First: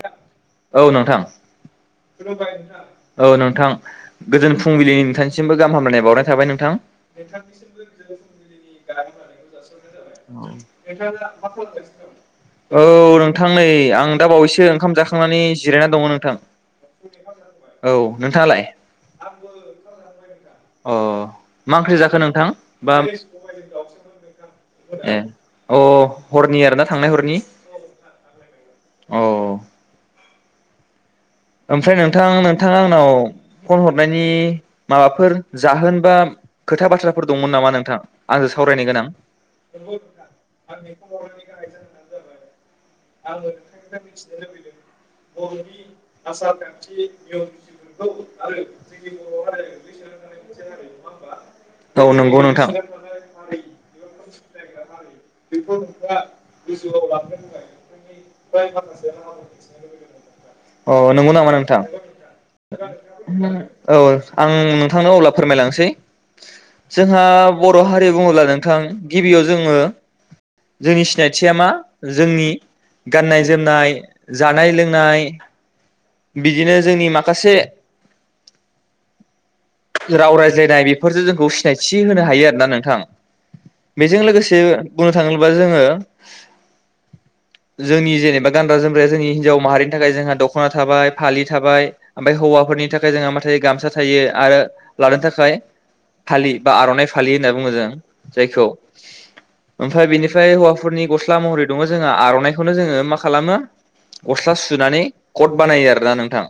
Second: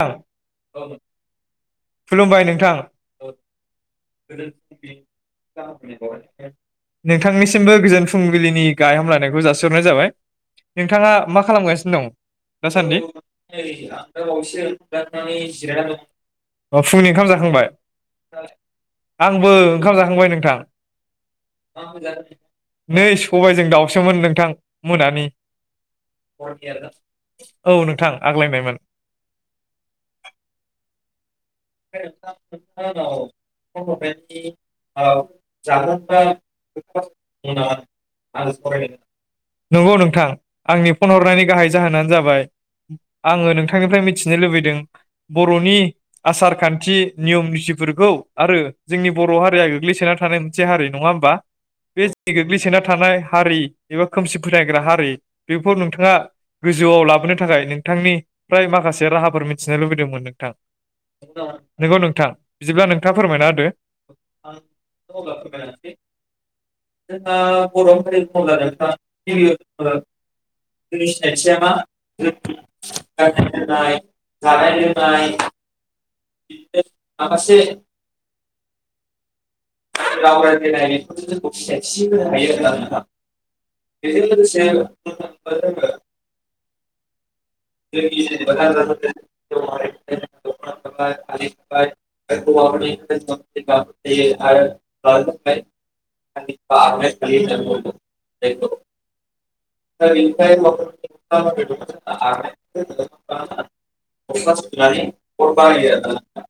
थां औ नोंथां। खुलुमबाय नोंथां औ नोंथां गोजोन फुंबिलिनि नोंथांनिसिमबो गाहाम हामलायनाय बावनाय थाबाय नोंथां नोंथांनिसिमबो गोजोन फुंबिलिनि गाहाम लानायखौ जासिहरनाय जाबाय नोंथाङा मा खालामगासिनो दं औ दासान्दि? नोंथां नै आं दा बावैसो ओंखाम जाखांनानै जिरायना दङ नोंथां फुंनि ओंखाम जाखांबाय औ नोंथाङालाय आंबो ओंखाम जाखांबाय नों अ मा ओंख्रि जाखो नोंथां बा नै ए सबायजों दाउसोमोन नोंथां मोनानि अ हरनि आरोना थांनाय हरनि औ नोंथां आग्लायनायमोन अ। ओमफ्राय नोंथां नोंथाङा आंनाव फन हरनायनि माबाफोर जाहोन बा खोथा बाथ्राफोर दंमोन नामा नोंथां आंजों सावरायनो गोनां नंगौ नोंथां आंनि फन हरनायनि गाहाय जाहोनानो जाबाय आङो नोंथांनिफ्राय मिथिनो लुबैदों बर'नि आसार खान्थि नियम निथिफोरखौ आरो जोंनि बर' हारिया गोग्लैसोना थानाय मोनसे हारि नङा होमबा औ बे नंगौ नोंथां गोग्लैसोना थानाय हारि एबा खोमसि फोथायग्रा हारि बेखौ नोंथाङा गोजौआव लाबोनो थाखाय नोंथांनिफ्राय्र माखासे राहाफोर मिथिनो लुबैदोंमोन नोंथां। अ नंगौ नामा नोंथां नंगौ बिदिब्ला नोंथाङा फोरमायना औ आं नोंथांनोाव अब्ला फोरमायलांसै जोंहा बर' हारि बुङोब्ला नोंथां गिबियाव जोङो जोंनि सिनायथिया मा जोंनि गाननाय जोमनाय जानाय लोंनाय बिदिनो जोंनि माखासे राव रायज्लायनाय बेफोरजों जोंखौ सिनायथि होनो हायो आरोना नोंथां बेजों लोगोसे बुंनो थाङोबोब्ला जोङो जोंनि जेनेबा गानग्रा जोमग्राया जोंनि हिनजाव हारिनि थाखाय जोंहा दख'ना। थाबाय फालि थाबाय हौवाफोरनि थाखाय जोंहा मा गामसा थायो आरो लानो थाखाय फालि बा आर'नाय फालि होनना बुङो जों जायखौ ओमफ्राय बेनिफ्राय हौवाफोरनि गस्ला महरै हौवाफोरनि दङ जों आर'नाइखौ बेखौनो जोङो मा खालामो गस्ला सुनानै सोंनानै हर कट बानायो बारायो आरोना नोंथां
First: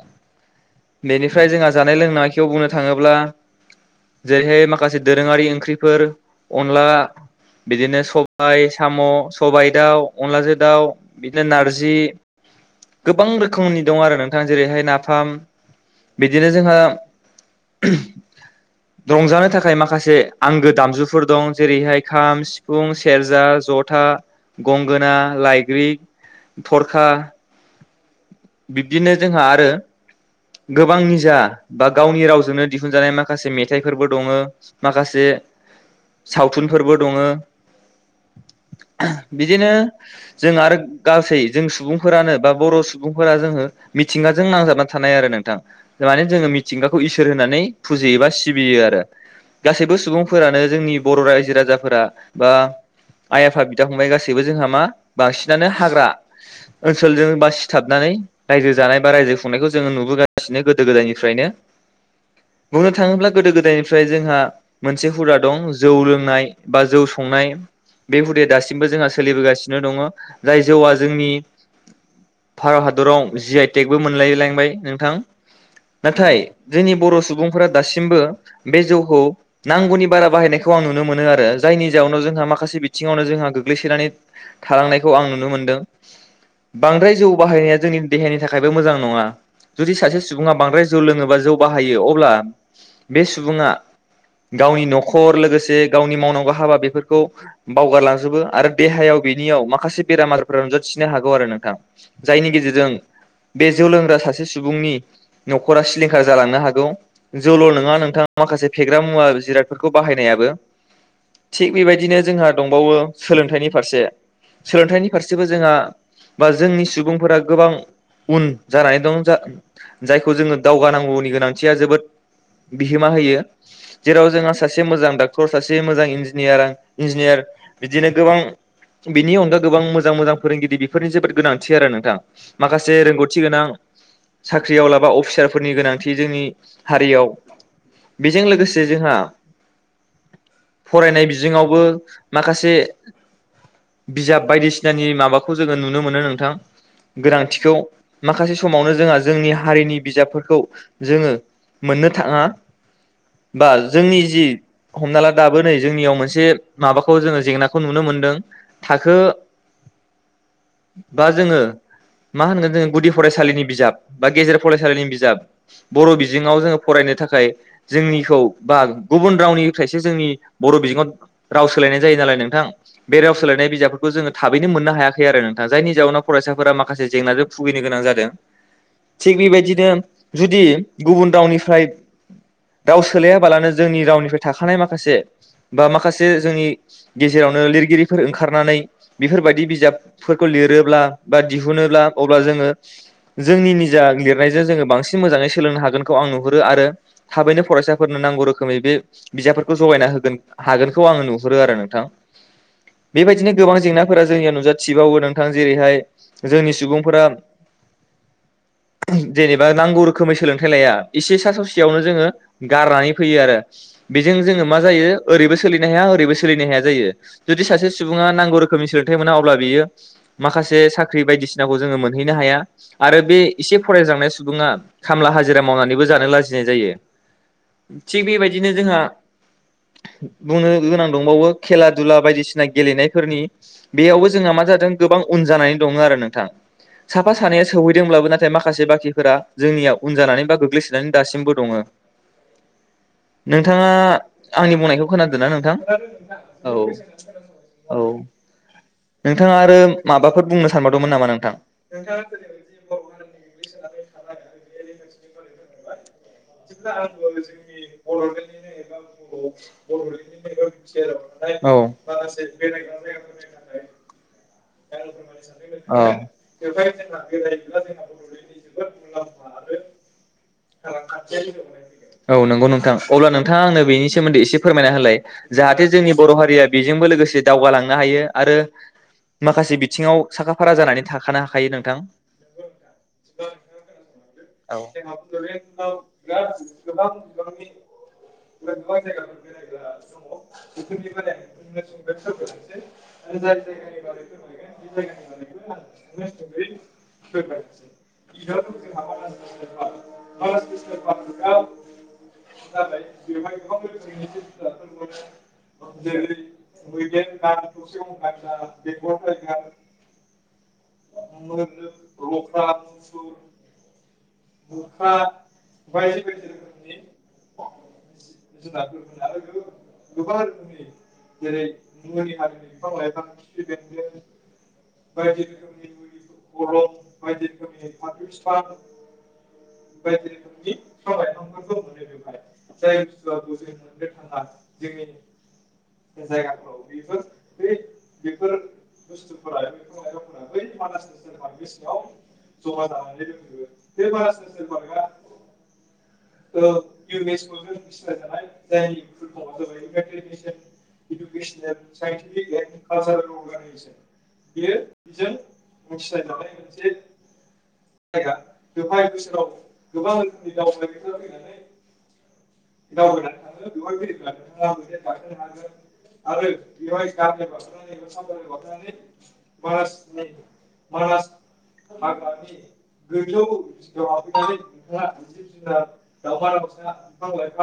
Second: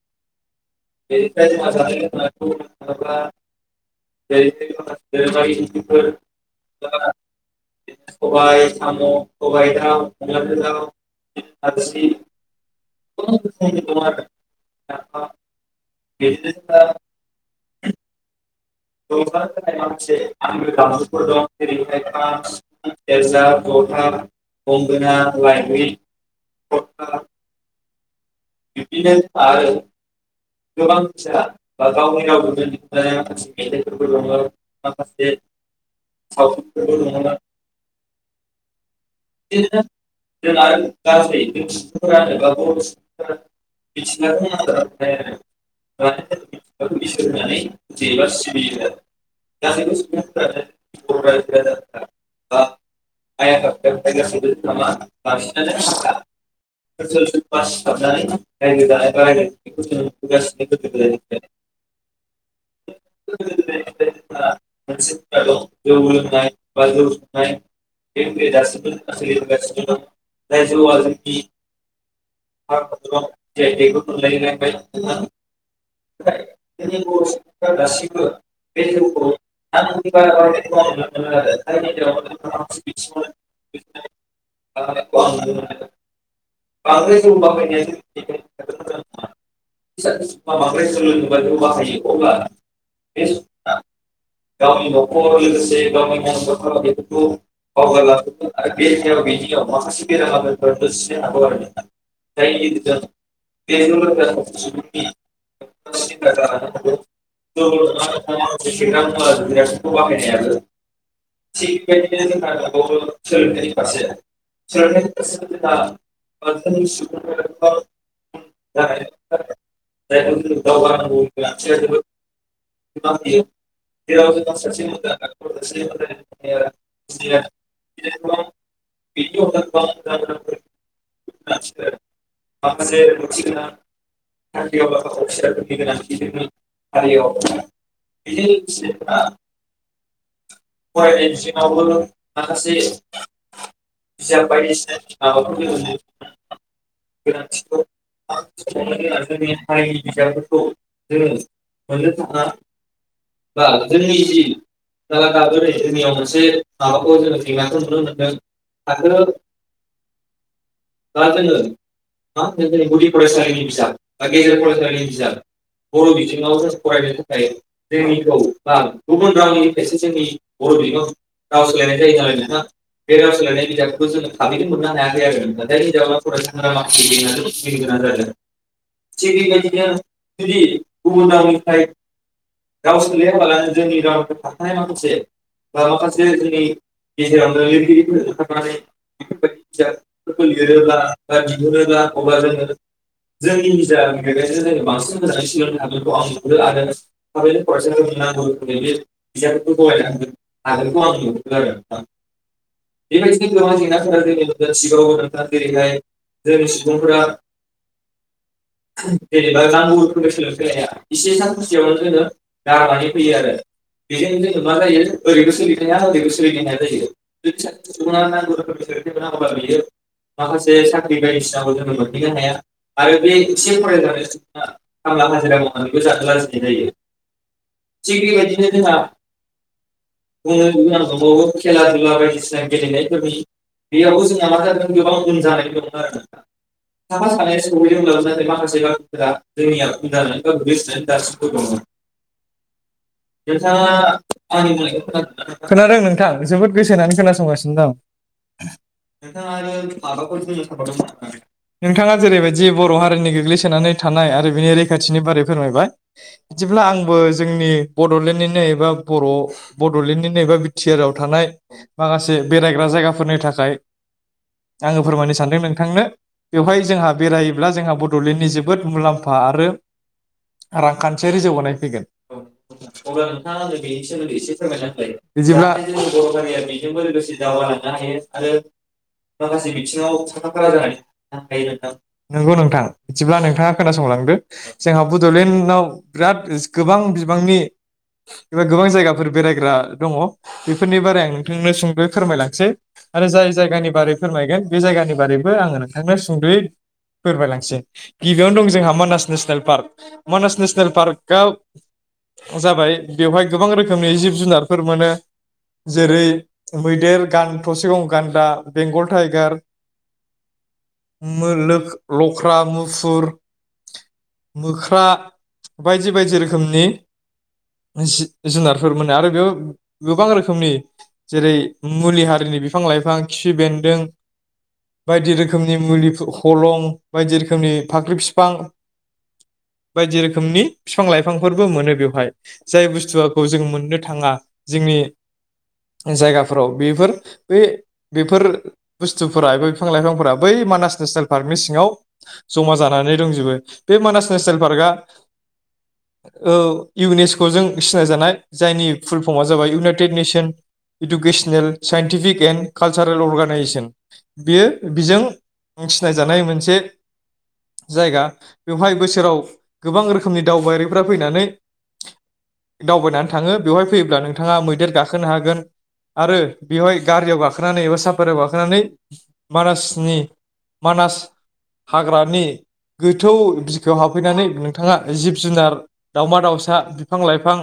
बेनिफ्राय जोंहा जानाय लोंनाय आखियाव बुंनो थाङोब्ला जेरै जेरैहाय माखासे दोरोङारि ओंख्रिफोर अनला बिदिनो सबाय साम' सबायाइ दाउ अनलाजों दाउ। बिदिनो नारजि गोबां रोखोम रोखोमनि बिदिनो दं आरो नोंथां जेरैहाय नाफाम बिदिनो जोंहा जोंना [unintelligible] रंजानो थाखाय माखासे आंगो दामजुफोर दं जेरैहाय खाम, सिफुं, सेरजा, जथा, गंगोना, लायग्रि, थरखा बिदिनो बिब्दिनो जोंहा आरो गोबां निजा बा गावनि रावजोंनो दिहुनजानाय माखासे मेथाइफोरबो दङ माखासे सावथुनफोरबो दङ ओह बिदिनो जों आरो गासै जों सुबुंफोरानो बा बर' सुबुं फोर जोङो सिख्लाखौ मिथिंगाजों नांजाबना थानाय नाजानानै आरो नों माने जोङो मिथिंगाखौ इसोर होननानै फुजियो बा सिबियो आरो गासैबो सुबुंफोरानो जोंनि बर' रायजो राजाफोरा बा आइ आफा बिदा फंबाय गासैबो जोंहा मा बांसिनानो हाग्रा ओनसोलजों बांसिन हाबनानै रायजो जानाय बा रायजो खुंनायखौ जोङो नुबो नो गोदो गोदायनिफ्रायनो। बुंनो थाङोब्ला गोदो गोदायनिफ्राय जोंहा मोनसे हुदा दं जौ लोंनाय बा जौ संनाय बे हुदाया दासिमबो जोंहा सोलिबोगासिनो दङ जाय जौआ जोंनि भारत हादराव जि आइ टेकबो मोनलाय लांबाय नों नाथाय जोंनि बर' सुबुंफोरा दासिमबो बे जौखौ नांगौनि बारा बाहायनायखौ आं नुनो मोनो आरो जायनि जाहावनो जोंहा माखासे बिथिङावनो जोंहा गोग्लैसोनानै थालांनायखौ आं नुनो मोनदों बांद्राय जौ बायनाया जोंनि देहानि थाखायबो मोजां नङा जु जुदि सासे सुबुङा बांद्राय जौ लोङोबा जौ बाहायो अब्ला बे सुबुङा गावनि न'खर लोगोसे गावनि मावनांगौ हाबा बेफोरखौ बावगारलांजोबो आरो देहायाव बेनियाव माखासे बेरामारफोरा नुजाथिनो हागौ आरो नोंथां। जायनि गेजेरजों सोलोंथाइनि बे जौ लोंग्रा सासे सुबुं न'खरा सिलिंखार जालांनो हागौ जौल' नङा नोंथां माखासे फेग्रा मुवा जिरादफोरखौ बाहायनायाबो थिग बेबायदिनो जोंहा दंबावो सोलोंथाइनि फारसे सोलोंथाइनि फारसेबो जोंहा बा जोंनि जायखौ सुबुं सुबुंफोरा गोबां उन जानानै दं जा जायखौ जोङो दावगानांगौनि गोनांथिया जोबोद बिहोमा जायो होयो जेराव जोंहा सासे मोजां डक्टर सासे मोजां इन्जिनियार इन्जिनियार बिदिनो गोबां बिनि अनगा गोबां मोजां मोजां फोरोंगिरि बेफोरनि जोबोद गोनांथि आरो नों माखासे रोंगौथि गोनां साख्रियाव रोंगौथिनि लाबा अफिसारफोरनि गोनांथि जोंनि हारियाव बेजों लोगोसे जोंहा फरायनाय बिजोङावबो माखासे बिजाब बायदिसिनानि माबाखौ जोङो नुनो मोनो नोंथां गोनांथिखौ माखासे समावनो जोंहा हारिनि बिजाबफोरखौ जोङो मोननो थाङा बा जोंनि जि हमना ला दाबोनै जोंनियाव मोनसे माबाखौ जोङो जेंनाखौ नुनो मोनदों थाखो बा जोङो बा गुदि फरायसालिनि बिजाब बा गेजेर फरायसालिनि बिजाब बर' बिजोङाव जोङो फरायनो थाखाय जोंनिखौ बा गुबुन रावनिफ्रायसो जोंनि बर' बिजोङाव राव सोलायनाय जायो नालाय नोंथां बे राव सोलायनाय बिजाबफोरखौ जोङो थाबैनो मोननो हायाखै आरो नोंथां जायनि जाउनाव फरायसाफोरा माखासे जेंनाजों भुगिनो गोनां जादों थिग बेबायदिनो जुदि गुबुन रावनिफ्राय राव सोलायाबालानो जोंनि रावनिफ्राय थाखानाय सानसे माखासे बा माखासे जोंनि गेजेरावनो लिरगिरिफोर ओंखारनानै बेफोरबायदि बिजाबफोरखौ लिरोब्ला बा दिहुनोब्ला अब्ला जोङो जोंनि निजा लिरनायजों जोङो बांसिन मोजाङै सोलोंनो हागोनखौ आं नुहुरो आरो थाबैनो फरायसाफोरनो नांगौ रोखोमै बे बिजाबफोरखौ जगायना होगोन हागोनखौ आङो नुहरो आरो नोंथां बेबायदिनो गोबां जेंनाफोरा जोंनिया नुजाथिबावो नोंथां जेरैहाय जोंनि सुबुंफोरा जेनेबा नांगौ रोखोमै सोलोंथाइ लाया एसे सा ससेयावनो जोङो गारनानै फैयो आरो बेजों जोङो मा जायो ओरैबो सोलिनो हाया ओरैबो सोलिनो हाया जायो जुदि सासे सुबुङा नांगौ रोखोमनि सोलोंथाइ मोना अब्ला बियो माखासे सा साख्रि बायदिसिनाखौ जोङो मोनहैनो हाया आरो बे एसे फरायज्रांनाय सुबुङा खामला हाजिरा मावनानैबो जानो लाजिनाय जायो। थिग बेबायदिनो जोंहा बुंनो गोनां दंबावो खेला दुला बायदिसिना गेलेनायफोरनि बेयावबो जोंहा मा जादों गोबां उन जानानै दङ आरो नोंथां साफा सानै जोंनिया उन जानानै बा गोग्लैसोनानै दासिमबो दङ नोंथाङा आंनि बुंनायखौ खोनादोंना नोंथां औ औ नोंथाङा आरो माबाफोर बुंनो [unintelligible] सानबावदोंमोन नामा नोंथां? दि बर' हारिनि गोग्लैसोनानै थानाय आरो बिनि रैखाथिनि बारै फोर जेब्ला आंबो जोंनि बडलेन्दनिनो एबा बर' बडलेन्दनिनो एबा बि टि आर आव थानाय औ माखासे बेरायग्रा जायगाफोरनि थाखाय आङो फोरमायनो सान्दों नोंथांनो बेवहाय जोंहा जायोब्ला औ जोंहा बड'लेण्डनि जोबोद मुलाम्फा आरो रांखान्थियारि जौगानाय फैगोन औ नंगौ नोंथां अब्ला नोंथाङा आंनो बेनि सोमोन्दै एसे फोरमायना होलाय बिदिब्ला जाहाथे जोंनि बर' हारिया बेजोंबो लोगोसे दावगालांनो हायो आरो माखासे बिथिङाव साखा फारा जानानै थाखानो हाखायो नोंथां नंगौ नोंथां बिदिब्ला नोंथाङा खोनासंलदो औ जोंहा बड नाव बिराद गोबां गोबां बिबांनि एबा गोबां जायगाफोर बेरायग्रा दङ बेफोरनि बारै आं नोंथांनो सुंद'यै फोरमायलांसै आरो जाय जायगानि बारै फोरमायगोन बे जायगानि बारैबो आङो नोंथांनो सुंद'यै फोरमायलांसै गिबियावनो दं जोंहा Manas national park Manas national पार्कआ जाबाय बेवहाय गोबां रोखोमनि जिब जुनारफोर मोनो जेरै मैदेर गान थसे गं गान्दा बेंगल टाइगार [unintelligible] लख्रा मुफुर मोख्रा बायदि बायदि रोखोमनि जि जुनारफोर मोनो आरो बेयाव गोबां रोखोमनि जेरै मुलि हारिनि बिफां लाइफां खिफि बेन्दों बायदि रोखोमनि मुलिफो हलं बायदि रोखोमनि फाख्रि फिफां बायदि रोखोमनि बिफां लाइफांफोरबो मोनो बेवहाय जाय बुस्थुखौ जों मोननो थाङा जोंनि जायगाफोराव बेफोर बे बेफोर बुस्थुफोरा बे बिफां लाइफांफोरा बै मानास नेसनेल। पार्कनि सिङाव जमा जानानै दंजोबो बे मानास नेसनेल। पार्कआ ओ इउनिचकजों सिनाय जानाय जायनि फुल फर्म जाबाय United Nations Educational Scientific and culture अगजेसन बेयो बेजों। सिनाय जानाय मोनसे जायगा बेवहाय बोसोराव। औ गोबां रोखोमनि दावबायारिफोरा फैनानै दावबायनानै थाङो बेवहाय फैयोब्ला नोंथाङा मैदेर गाखोनो हागोन आरो बेवहाय गारियाव गाखोनानै एबा साफारियाव गाखोनानै मानासनि। मानास हाग्रानि गोथौ बिगोमा। फैनानै नोंथाङा जिब जुनार दावमा दाउसा बिफां लाइफां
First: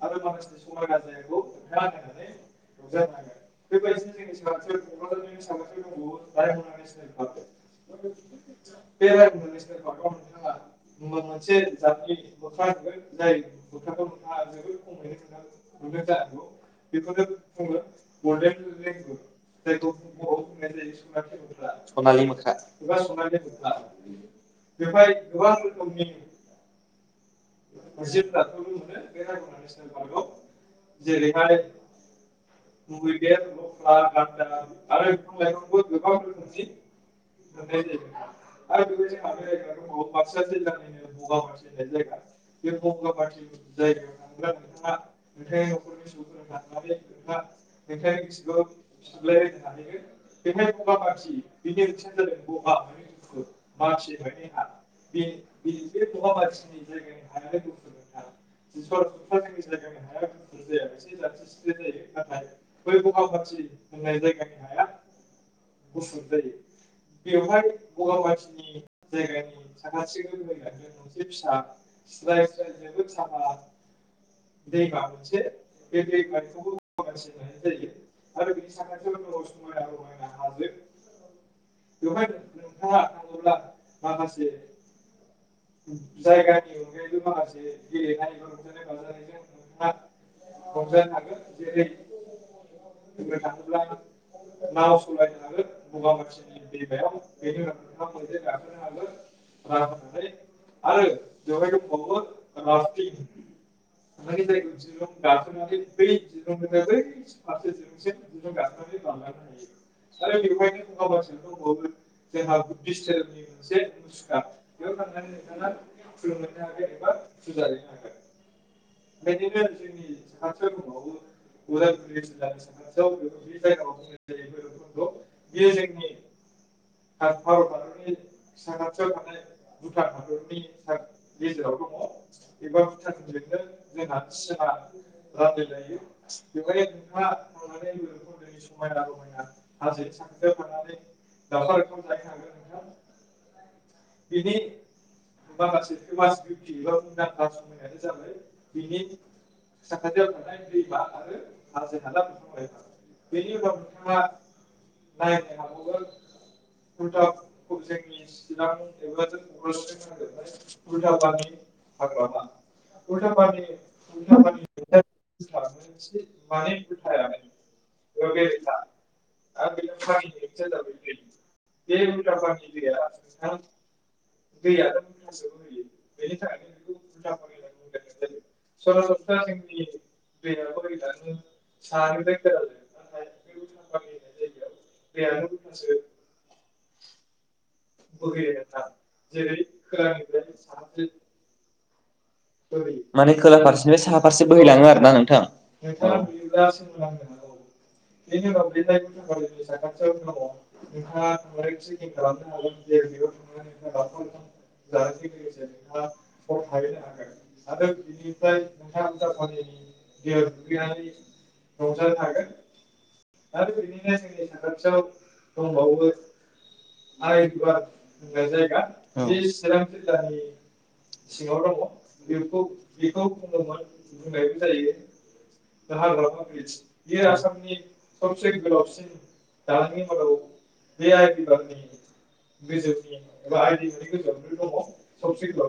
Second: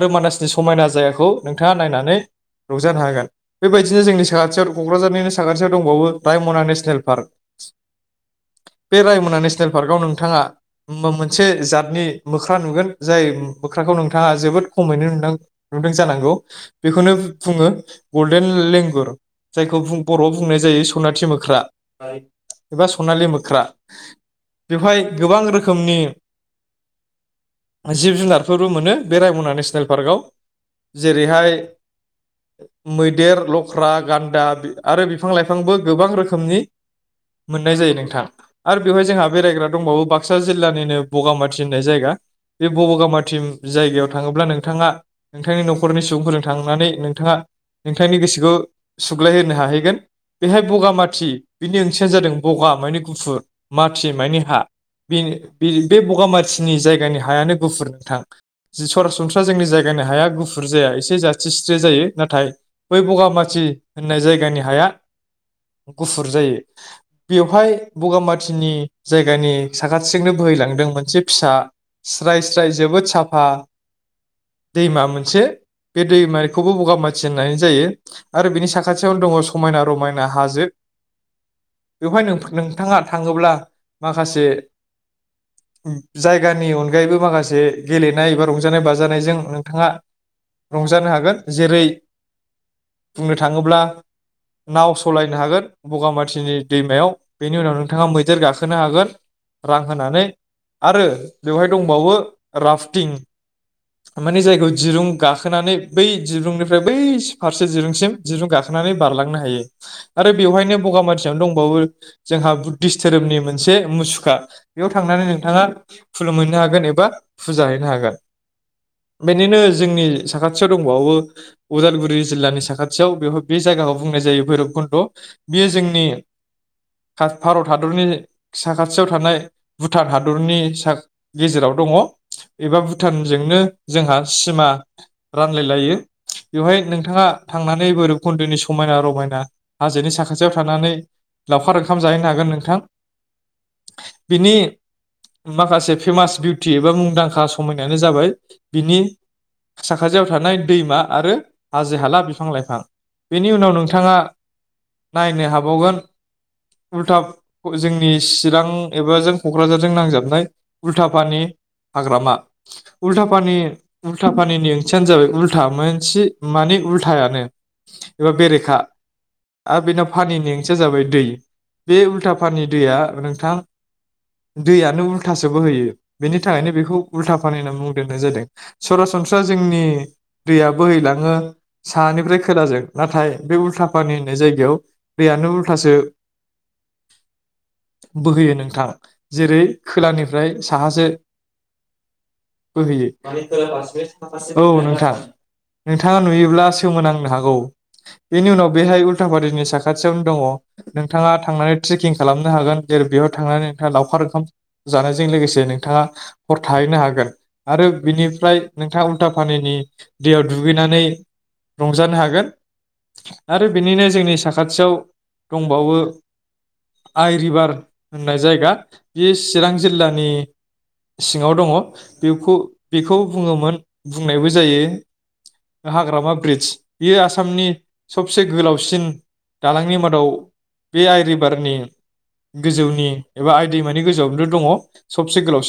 आरो मानासनि समायना जायाखौ नोंथाङा नायनानै रंजानो हागोन बेबायदिनो जोंनि साखाथियाव क'क्राझारनिनो साखाथियाव दंबावो रायमना नेसनेल पार्क। [unintelligible] मो मोनसे जातनि मोख्रा नुगोन जाय मोख्राखौ नोंथाङा जोबोद खमैनो नुां नुदों जानांगौ बेखौनो बुङो गल्डेन लेंगुर जायखौ बर'आव बुंनाय जायो सनाथि मोख्रा। सनालि मोख्रा एबा सनालि मोख्रा बेवहाय गोबां रोखोम। ख जिब जुनारफोरबो मोनो बे रायमना नेसनेल पार्कआव जेरैहाय मैदेर लख्रा गान्दा आरो बिफां लाइफांबो गोबां रोखोमनि। मोननाय जायो नोंथां आरो बेवहाय जोंहा बेरायग्रा दंबावो बाक्सा। जिल्लानिनो बगामाथि होननाय जायगा बे बगामाथि जायगायाव थाङोब्ला नोंथाङा नोंथांनि न'खरनि सुबुंफोरजों थांनानै नोंथाङा नोंथांनि गोसोखौ सुग्लायहोनो हाहैगोन बेहाय बगामाथि बिनि ओं-ओं-। जादों बगा मानि गुफुर माथि मानि हा। बि बे बगामाथिनि जायगानि हायानो गुफुर नोंथां सरासनस्रा जोंनि जायगानि हाया गुफुर जाया एसे जाथिस्रे जायो नाथाय बै बगामाथि होननाय जायगानि हाया गुफुर जायो। बेवहाय बगामाथिनि जायगानि साखाथि। सिंनो बोहैलांदों मोनसे फिसा स्राय स्राय जोबोद साफा दैमा मोनसे बे दैमखौबो बगाामाथि होननानै जायो आरो बिनि साखाथियावनो दङ समायना रमायना हाजो। बेवहाय नोंथाङा थाङोब्ला माखासे। जायगानि अनगायैबो माखासे गेलेनाय एबा रंजानाय बाजानायजों नोंथाङा रंजानो हागोन जेरै बुंनो थाङोब्ला नाव सलायनो हागोन बगामा। सिनि दैमायाव बेनि उनाव नोंथाङा मैदेर गाखोनो हागोन रां होनानै। आरो बेवहाय दंबावो राफटिं माने जायखौ दिरुं गाखोनानै बै दिरुंनिफ्राय बै फारसे दिरुंसिम दिरुं गाखोनानै बारलांनो हायो आरो बेवहायनो बगामाथि। नो दंबावो जोंहा बुद्धिस धोरोमनि मोनसे मुसुखा बेयाव थांनानै नों। बिथाङा खुलुम मोनहनो हागोन एबा फुजा हैैनो हागोन बेनिनो जोंनि साखाथियाव दंबावो उदालगुरि जिल्लानि साखाथियाव बेवहाय बे जायगाखौ बुंनाय जायो भैरब कुन्न्द' बियो जोंनि। भारत हादरनि साखाथियाव थानाय भुटान हादरनि स गेजेराव दङ एबा भुटानजोंनो जोंहा सिमा रानलायलायो बेवहाय नोंथाङा थांनानै भैरबखुन्दोनि समायना रमायना हाजोनि साखाथियाव थानानै। लावखार ओंखाम जाहैनो हागोन नोंथां बिनि माखासे फेमास बिउटि एबा मुंदांखा समायनायानो जाबाय बिनि साखाथियाव थानाय दैमा आरो हाजो हाला बिफां लाइफां बेनि उनाव नोंथाङा नायनो हाबावगोन। उल्था जोंनि चिरां एबा जों क'क्राझारजों नांजाबनाय उल्थाफानि हाग्रामा उल्थाफानि उल्था पानिनि ओंथियानो जाबाय उल्था मोनसे मानिउल्थानो एबा बेरेखा आरो बेनाव पानिनि ओं। जाबाय बे उल्था फानि दैया नोंथां दैयनो उल्थासो बोहैयो बेनि थाखायनो बेखौ उल्था फानि होनना मुं दोननाय जादों सरासनस्रा जोंनि दैया बोहैलाङो सानिफ्राय खोलााजों नाथाय बे उल्था फानि होननाय जायगायाव दैयानो उल्ा खलथासो बोहोयो नोंथां जेरै खोलानिफ्राय साहासो बोहैयो माने खोला फारसेनिफ्राय साहा फारसे औ बोहैलाङो आरोना नोंथां नोंथाङा नुयोब्ला सोमोनांनो हागौ बेनि उनाव बेहाय उल्थाफारिनि साखाथियावनो दङ। नोंथाङा थांनानै ट्रेकिं खालामनो हागोन जेरै बेयाव थांनानै नोंथाङा लावखार ओंखाम जानायजों लोगोसे नोंथाङा हर थाहैनो हागोन। आरो बिनिफ्राय नोंथाङा उल्था पानिनि दैयाव दुगैनानै रंजानो हागोन आरो बिनिनो जोंनि साखाथियाव दंबावो आइ रिभार होननाय जायगा बे चिरां औ जिल्लानि सिङाव दङ। बेखौ बेखौ बुङोमोन बुंनायबो जायो हाग्रामा ब्रिडज बेयो आसामनि सबसे गोलावसिन दालांनि माद बे आइ रिभारनि गोजौनि एबा आइ दैमानि गोजौआवनोथ' दङ सबसे गोलावसिन।